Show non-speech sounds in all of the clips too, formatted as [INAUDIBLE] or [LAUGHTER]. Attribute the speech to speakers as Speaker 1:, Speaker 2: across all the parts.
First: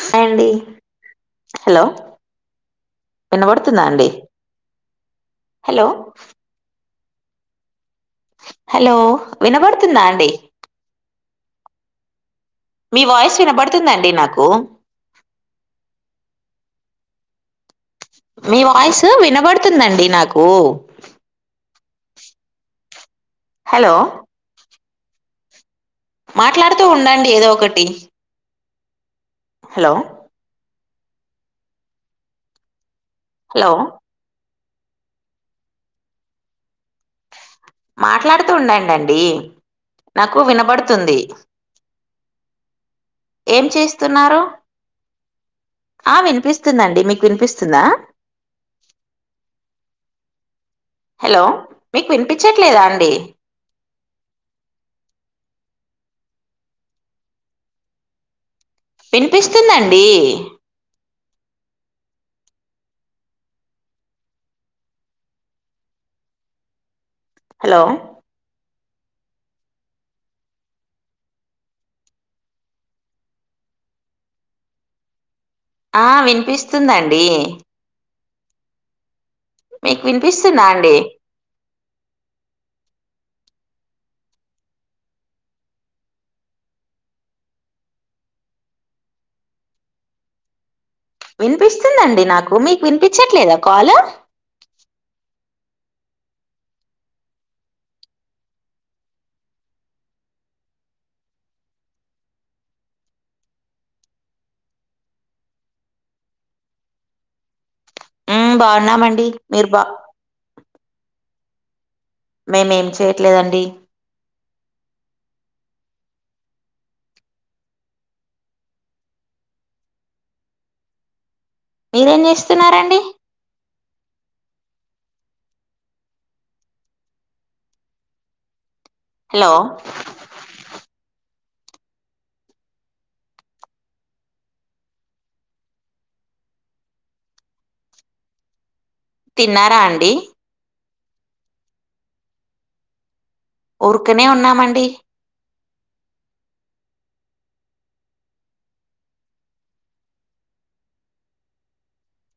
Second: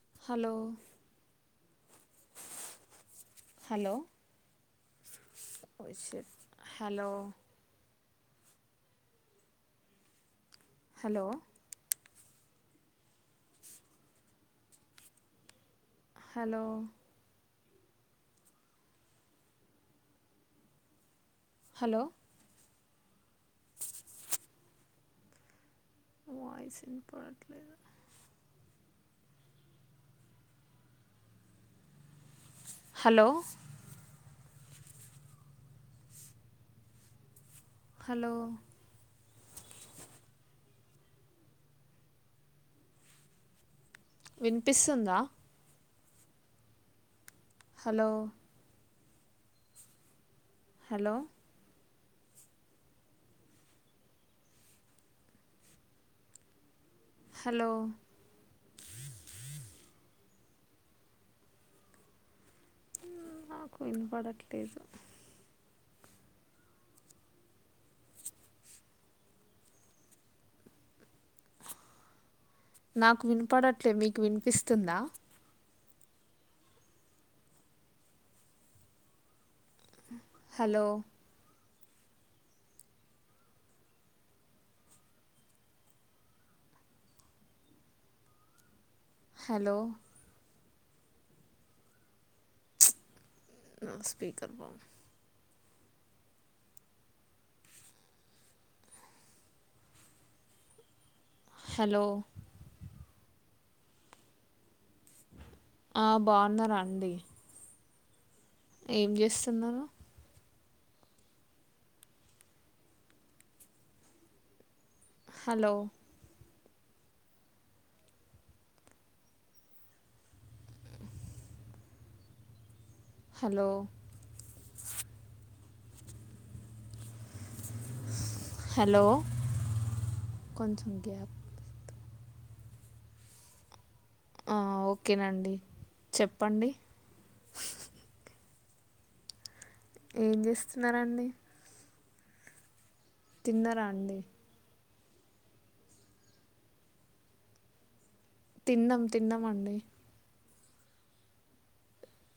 Speaker 1: Hi అండి
Speaker 2: hello
Speaker 1: hello వినబడుతుందా
Speaker 2: hello
Speaker 1: అండి హలో
Speaker 2: హలో
Speaker 1: హలో వినబడుతుందా అండి
Speaker 2: హలో
Speaker 1: మీ వాయిస్ వినబడుతుందాండి నాకు
Speaker 2: హలో
Speaker 1: మీ వాయిస్ వినబడుతుందండి నాకు
Speaker 2: హలో
Speaker 1: హలో
Speaker 2: వాయిస్
Speaker 1: మాట్లాడుతూ ఉండండి ఏదో
Speaker 2: వినపడట్లేదు
Speaker 1: ఒకటి హలో
Speaker 2: హలో
Speaker 1: హలో
Speaker 2: హలో
Speaker 1: మాట్లాడుతూ ఉండండండి నాకు వినబడుతుంది ఏం చేస్తున్నారు
Speaker 2: వినిపిస్తుందా
Speaker 1: ఆ వినిపిస్తుందండి మీకు వినిపిస్
Speaker 2: హలో
Speaker 1: హలో మీకు వినిపించట్లేదా అండి
Speaker 2: హలో
Speaker 1: వినిపిస్తుందండి
Speaker 2: నాకు వినపడట్లేదు
Speaker 1: హలో
Speaker 2: నాకు వినిపడట్లే మీకు వినిపిస్తుందా
Speaker 1: ఆ వినిపిస్తుందండి మీకు వినిపిస్తుందా
Speaker 2: హలో
Speaker 1: అండి
Speaker 2: హలో
Speaker 1: వినిపిస్తుందండి నాకు మీకు వినిపించట్లేదా కాల్
Speaker 2: స్పీకర్ బా హలో ఆ బాగున్నారా అండి
Speaker 1: మ్
Speaker 2: ఏం
Speaker 1: బాగున్నామండి మీరు
Speaker 2: చేస్తున్నారు
Speaker 1: బాగ్ మేము ఏం చేయట్లేదండి
Speaker 2: హలో
Speaker 1: మీరేం చేస్తున్నారండి
Speaker 2: హలో హలో
Speaker 1: హలో
Speaker 2: కొంచెం గ్యాప్ ఆ ఓకేనండి చెప్పండి
Speaker 1: తిన్నా
Speaker 2: ఏం చేస్తున్నారండి తిన్నారా అండి
Speaker 1: ఊరికనే ఉన్నామండి
Speaker 2: తిన్నాం తిన్నామండి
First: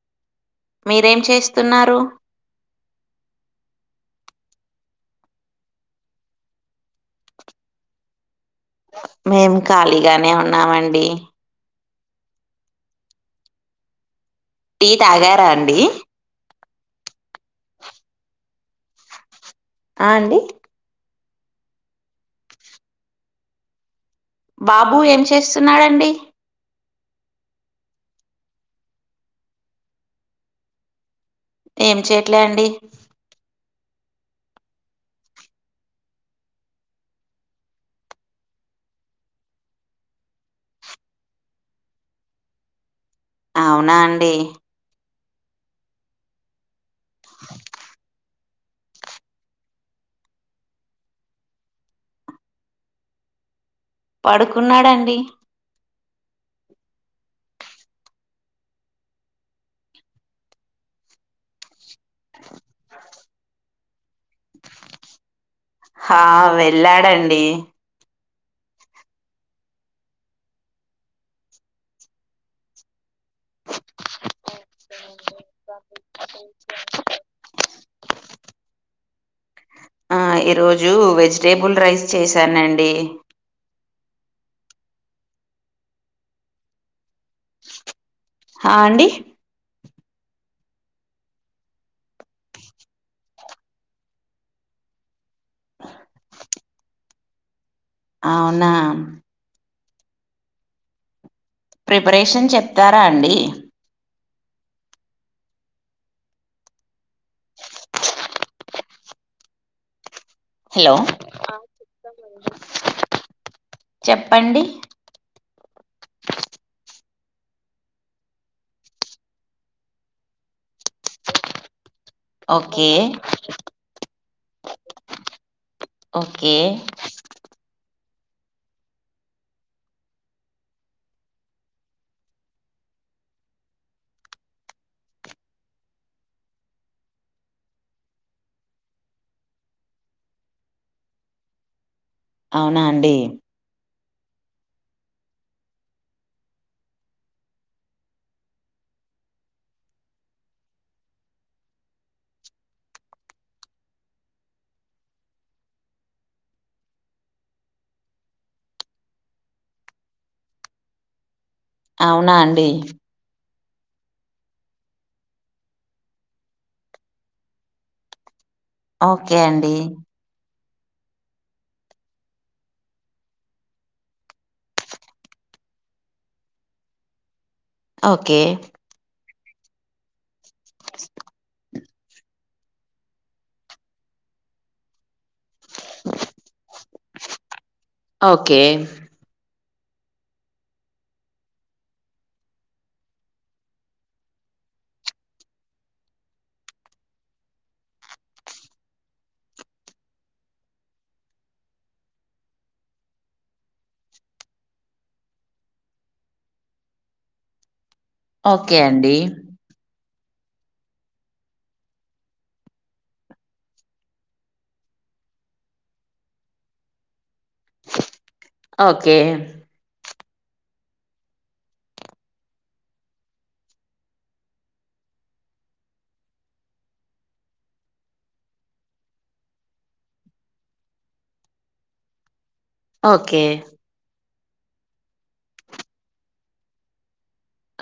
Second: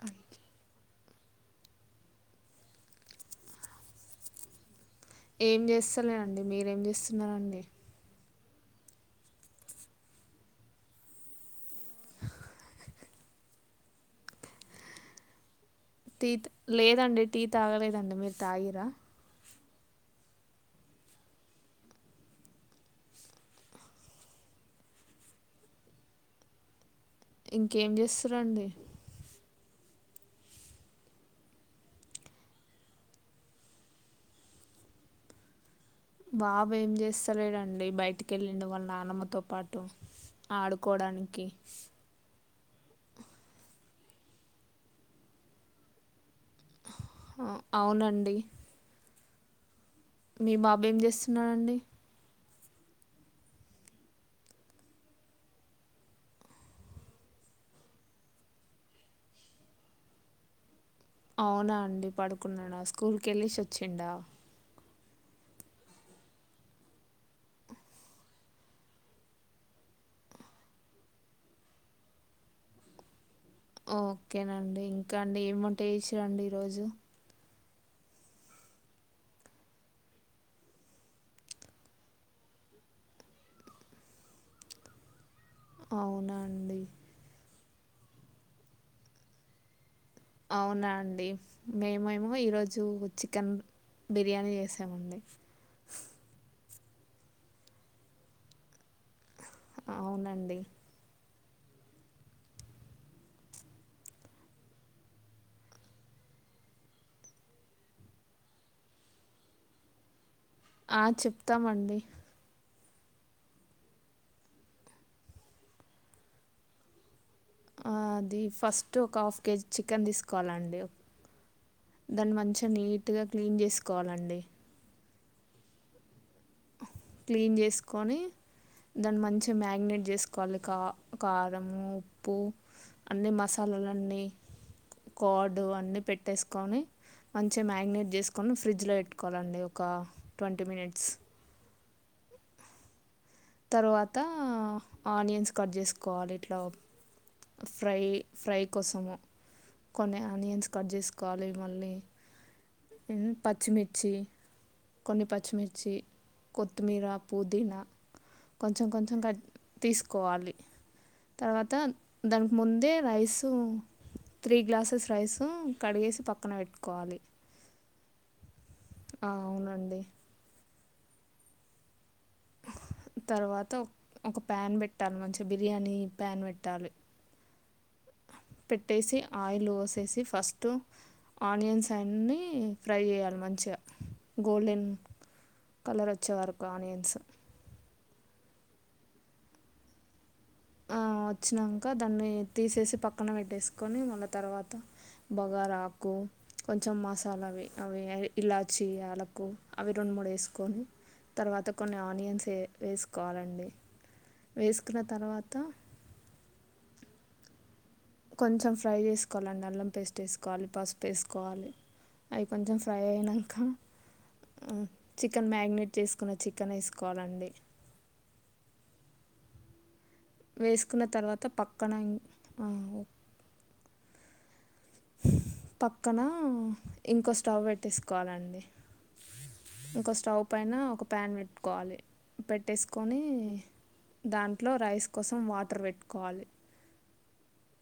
Speaker 2: అయ్,
Speaker 1: మీరేం చేస్తున్నారు
Speaker 2: ఏం చేస్తలేేనండి మీరేం చేస్తున్నారండి
Speaker 1: మేం ఖాళీగానే ఉన్నామండి టీ తాగారా అండి
Speaker 2: టీ లేదండి టీ తాగలేదండి మీరు తాగిరా
Speaker 1: ఆ అండి బాబు ఏం చేస్తున్నారు అండి
Speaker 2: ఇంకేం చేస్తారండి
Speaker 1: ఏం చేయట్లే అండి
Speaker 2: బాబు ఏం చేస్తలేడండి బయటికి వెళ్ళిండు వాళ్ళ నాన్నమ్మతో పాటు ఆడుకోడానికి
Speaker 1: అవునా అండి
Speaker 2: అవునండి మీ బాబు ఏం చేస్తున్నాడండి
Speaker 1: పడుకున్నాడండి
Speaker 2: అవునా అండి పడుకున్నాడా స్కూల్కి వెళ్ళిసి వచ్చిండా
Speaker 1: ఆ వెళ్ళాడండి
Speaker 2: ఓక్కేనండి ఇంకా అండి ఏమి వంట చేసారండి ఈరోజు
Speaker 1: ఆ ఈరోజు వెజిటేబుల్ రైస్ చేశానండి
Speaker 2: అవునా అండి
Speaker 1: ఆ అండి
Speaker 2: అవునా అండి మేమేమో ఈరోజు చికెన్ బిర్యానీ చేసామండి
Speaker 1: [INAUDIBLE] అవునా
Speaker 2: అవునండి
Speaker 1: ప్రిపరేషన్ చెప్తారా అండి [INAUDIBLE] హలో
Speaker 2: ఆ చెప్తామండి
Speaker 1: చెప్పండి
Speaker 2: ఆ అది ఫస్ట్ ఒక హాఫ్ కేజీ చికెన్ తీసుకోవాలండి దాన్ని మంచి
Speaker 1: ఓకే
Speaker 2: నీట్గా క్లీన్ చేసుకోవాలండి
Speaker 1: ఓకే
Speaker 2: క్లీన్ చేసుకొని దాన్ని మంచిగా మేగినేట్ చేసుకోవాలి కా కారమూ ఉప్పు అన్ని మసాలాలన్నీ కాడ్డు అన్ని పెట్టేసుకొని మంచిగా మేగినేట్ చేసుకొని ఫ్రిడ్జ్లో పెట్టుకోవాలండి ఒక ట్వంటీ మినిట్స్ అ
Speaker 1: అవునా అండి
Speaker 2: తరువాత ఆనియన్స్ కట్ చేసుకోవాలి ఇట్లా ఫ్రై ఫ్రై కోసము కొన్ని ఆనియన్స్ కట్ చేసుకోవాలి మళ్ళీ పచ్చిమిర్చి కొన్ని పచ్చిమిర్చి కొత్తిమీర పుదీనా కొంచెం కొంచెం కట్ తీసుకోవాలి తర్వాత
Speaker 1: అవునా
Speaker 2: దానికి
Speaker 1: అండి
Speaker 2: ముందే రైసు త్రీ గ్లాసెస్ రైసు కడిగేసి పక్కన ఎట్టుకోవాలి
Speaker 1: ఓకే అండి
Speaker 2: అవునండి తర్వాత ఒ ఒక ప్యాన్ పెట్టాలి మంచి బిర్యానీ ప్యాన్ పెట్టాలి
Speaker 1: ఓకే
Speaker 2: పెట్టేసి ఆయిల్ పోసేసి ఫస్ట్ ఆనియన్స్ అయన్నీ ఫ్రై చేయాలి మంచిగా గోల్డెన్ కలర్ వచ్చే వరకు ఆనియన్స్
Speaker 1: ఓకే
Speaker 2: వచ్చినాక దాన్ని తీసేసి పక్కన పెట్టేసుకొని మళ్ళ తర్వాత బగారాకు కొంచెం మసాలా అవి అవి ఇలాచి ఆలకు అవి రెండు మూడు వేసుకొని తర్వాత కొన్ని ఆనియన్స్ ఏ వేసుకోవాలండి వేసుకున్న తర్వాత కొంచెం
Speaker 1: ఓకే
Speaker 2: ఫ్రై
Speaker 1: అండి
Speaker 2: చేసుకోవాలండి అల్లం పేస్ ట్టేసుకోవాలి పసుపు వేసుకోవాలి అవి కొంచెం ఫ్రై అయినంక మ్ చికెన్ మ్యారినేట్ చేసుకున్న చికెనేసుకోవాలండి
Speaker 1: ఓకే
Speaker 2: వేసుకున్న తర్వాత పక్కన ఇ ఆ ఓ పక్కన ఇంకో స్టవ్ పెట్టేసుకోవాలండి ఇంకో స్టవ్ పైన ఒక పన్ పెట్టుకోవాలి పెట్టేస్ కోని
Speaker 1: ఓకే
Speaker 2: దాంట్లో రైస్ కోసం వాటర్ పెట్టుకోవాలి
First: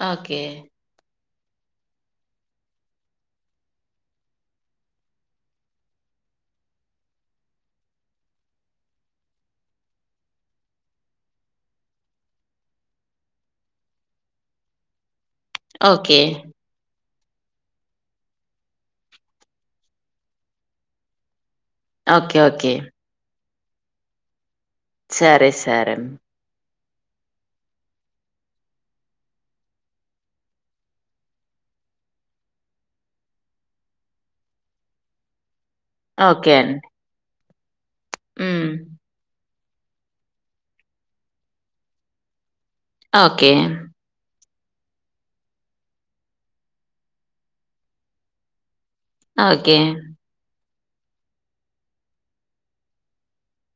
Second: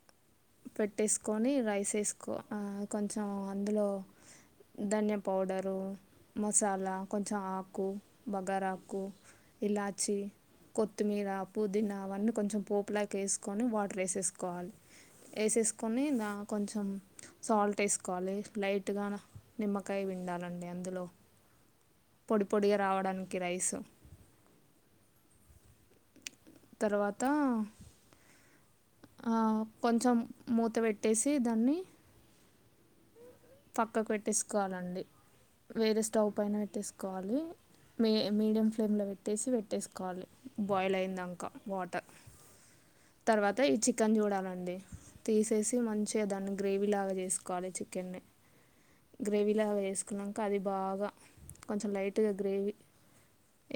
Speaker 1: ఓకే
Speaker 2: పెట్టేసుకొని రైసేసుకో ఆ కొంచెం అందులో ధన్యాయ పౌడరు మసాలా కొంచెం ఆకు బగారాకు ఇలాచి కొత్తిమీర పుదీనా అవన్నీ కొంచెం పోపులాగేసుకొని వాటరేసేసుకోవాలి ఏసేసుకొని
Speaker 1: ఓకే
Speaker 2: నా కొంచెం సాల్ట్ వేసుకోవాలి లైట్గానా నిమ్మకాయ విండాలండి అందులో
Speaker 1: ఓకే
Speaker 2: పొడి
Speaker 1: ఓకే
Speaker 2: పొడిగా రావడానికి రైసు
Speaker 1: సరే సరే
Speaker 2: తర్వాత ఆ కొంచెం మూత పెట్టేసి దాన్ని పక్కకు పెట్టేసుకోవాలండి వేరే స్టవ్ పైన
Speaker 1: ఓకే అండి
Speaker 2: పెట్టేసుకోవాలి మీ మీడియం
Speaker 1: మ్మ్
Speaker 2: ఫ్లేమ్ లో పెట్టేసి పెట్టేస్ కోవాలి బాయల్ అయినంక వాటర్
Speaker 1: ఓకే
Speaker 2: తరువాత ఈ చి కెన్ చూడాలండి తీసేసి మంచ్ చిగ దాన్ని గ్రేవీ లాగా చేసుకోవాలి చికెన్ని గ్రేవీ
Speaker 1: ఓకే
Speaker 2: లాగా చేసుకున్నా కాది బాగా కొంచెం లైట్గా గ్రేవీ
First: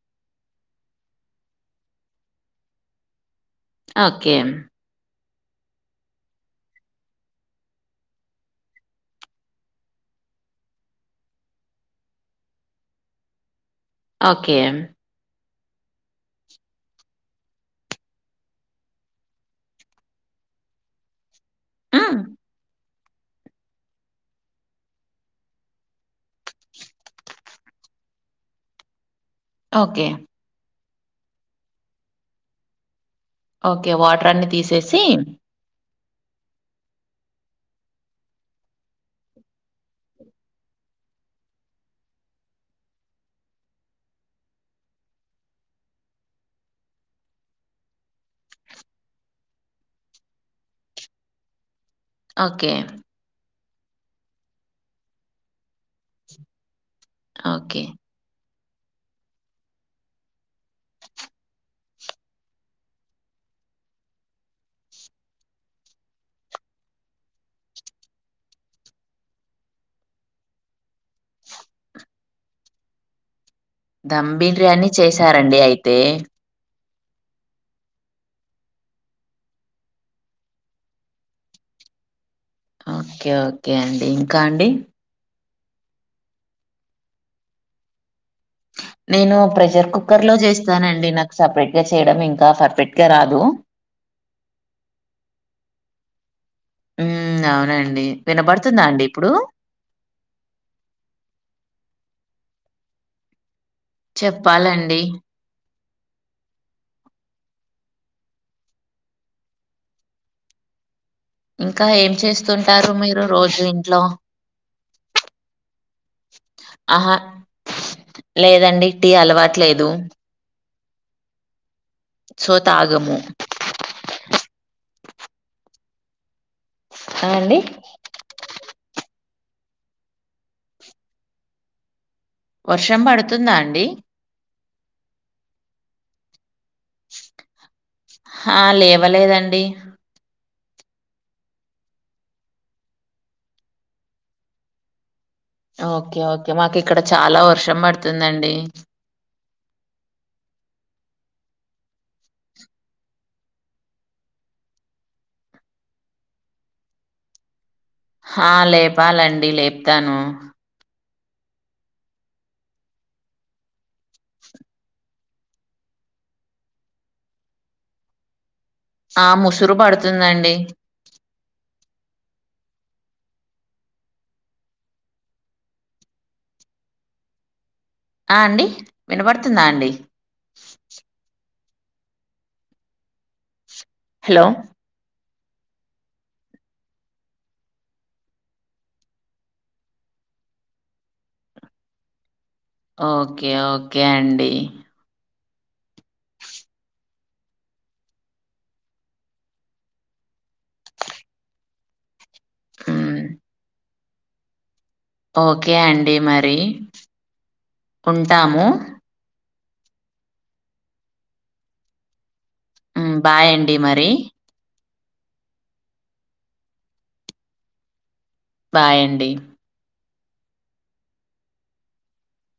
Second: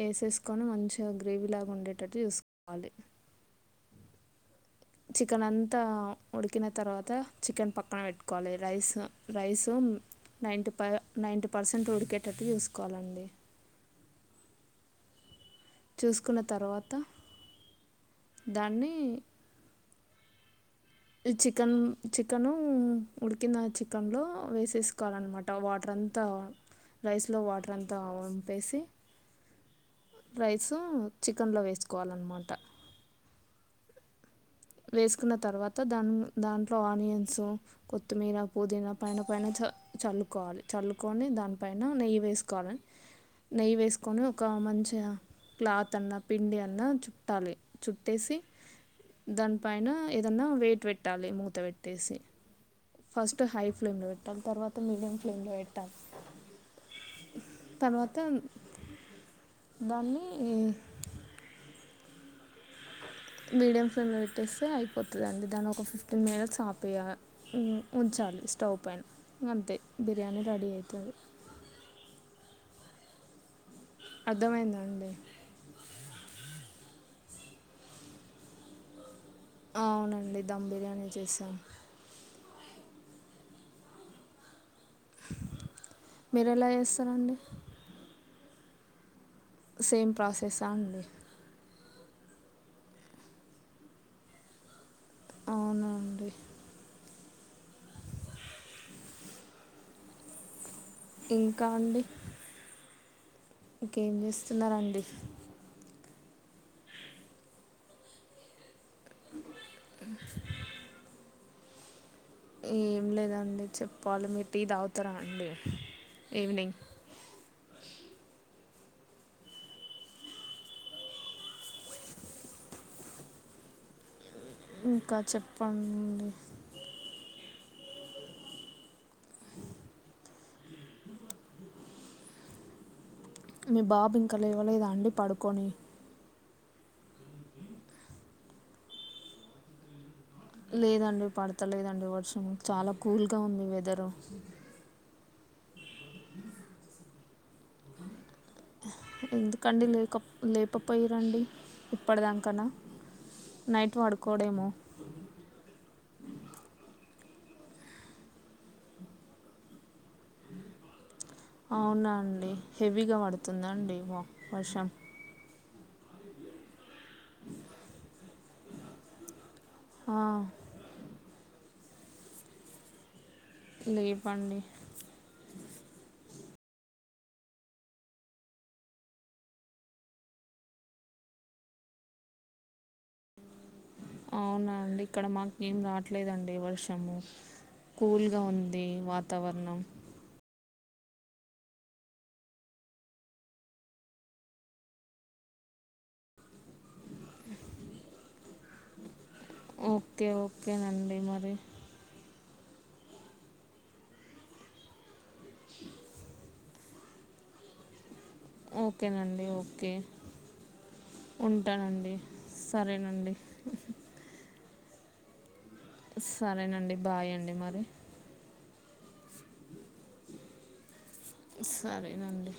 Speaker 2: ఏసేసుకొని మంచిగా గ్రేవీ లాగా ఉండేటట్టు చూసుకోవాలి
Speaker 1: ఓకే
Speaker 2: చికెన్ అంతా ఉడికిన తర్వాత చికెన్ పక్కన పెట్టుకోవాలి రైస్ రైసు నైన్టీ ప నైంటీ పర్సెంట్ ఉడికేటట్టు చూసుకోవాలండి
Speaker 1: ఓకే
Speaker 2: చూసుకున్న తర్వాత దాన్ని ఈ చికెన్
Speaker 1: మ్మ్
Speaker 2: చికెను ఉడికిన చికెన్లో వేసేసుకోవాలన్నమాట వాటర్ అంతా రైస్లో వాటర్ అంతా వంపేసి
Speaker 1: ఓకే
Speaker 2: రైసు చికెన్లో వేసుకోవాలన్నమాట
Speaker 1: ఓకే వాటర్ అన్ని తీసేసి
Speaker 2: వేసుకున్న తర్వాత దాని దాంట్లో ఆనియన్సు కొత్తిమీర పుదీనా పైన పైన చ చల్లుకోవాలి చల్లుకొని దానిపైన నెయ్యి వేసుకోవాలని నెయ్యి వేసుకొని ఒక మంచిగా క్లాత్ అన్నా పిండి అన్నా చుట్టాలి చుట్టేసి దానిపైన ఏదన్నా వెయిట్ పెట్టాలి మూత పెట్టేసి
Speaker 1: ఓకే
Speaker 2: ఫస్ట్ హై ఫ్లేమ్లో పెట్టాలి తర్వాత మీడియం ఫ్లేమ్లో పెట్టాలి
Speaker 1: ఓకే
Speaker 2: తర్వాత దాన్ని మీడియం ఫ్లేమ్ పెట్టేస్తే అయిపోతుందిండి దాన్ని ఒక ఫిఫ్టీన్ మినిట్స్ ఆపేయాలి ఉంచాలి స్టవ్ పైన అంతే బిర్యానీ రెడీ అవుతుంది.
Speaker 1: ధమ్
Speaker 2: అర్థమైందా
Speaker 1: బిర్యానీ
Speaker 2: అండి
Speaker 1: చేసారండి అయితే
Speaker 2: అవునండి ధమ్ బిర్యానీ చేశాను.
Speaker 1: ఓకే ఓకే అండి ఇంకా అండి
Speaker 2: మీరు ఎలా చేస్తారంండి
Speaker 1: నేను ప్రెషర్
Speaker 2: సేమ్
Speaker 1: కుక్కర్ లో
Speaker 2: ప్రాసెస్సా అండి
Speaker 1: చేస్తానండి, నాకు సపరేట్ గా చేయడం ఇంకా పర్పరెట్ గా రాదు.
Speaker 2: అవునండి
Speaker 1: ఉ అవునండి వినబడుతుందా అండి ఇప్పుడు
Speaker 2: ఇంకా అండి ఇకేం
Speaker 1: చెప్పాలండి
Speaker 2: చేస్తున్నారండి
Speaker 1: ఇంకా ఏం చేస్త
Speaker 2: ఏం లేదండి చెప్పాలి మీరు టీ తాగుతారా అండి ఈవినింగ్
Speaker 1: ఆహా లేదండి టీ అలవాటు లేదు సో తాగము
Speaker 2: ఇంకా చెప్పండి
Speaker 1: అ అండి వర్షం పడు
Speaker 2: మీ బాబు ఇంకా లేవలేదా అండి పడుకొని
Speaker 1: ఆ లేవలేదండి
Speaker 2: లేదండి పడతలేదండి వర్షం చాలా కూల్గా ఉంది వెదరు
Speaker 1: ఓకే ఓకే మాకు ఇక్కడ చాలా వర్షం పడుతుందండి.
Speaker 2: ఎందుకండి లేక లేకపోయి రండి ఇప్పటిదాకనా నైట్ పొడుకోడేమో
Speaker 1: ఆ లేపాలండి లేపుతాను
Speaker 2: అవునా అండి హెవీగా పడుతుందండి వర్షం
Speaker 1: ఆ ముసురు
Speaker 2: ఆ,
Speaker 1: పడుతుందండి
Speaker 2: లేపండి
Speaker 1: ఆ అండి వినపడుతుందా అండి హలో
Speaker 2: అవునండి ఇక్కడ మాకు ఏం రావట్లేదండి వర్షము కూల్గా ఉంది వాతావరణం
Speaker 1: ఓకే ఓకే అండి
Speaker 2: ఓకే ఓకేనండి మరి.
Speaker 1: మ్ ఓకే అండి మరి ఉంటాము.
Speaker 2: ఓకేనండి ఓకే ఉంటానండి. సరేనండి
Speaker 1: బాయండి మరి.
Speaker 2: సరేనండి బాయ్ అండి మరి.
Speaker 1: బాయ్ అండి.
Speaker 2: సరేనండి.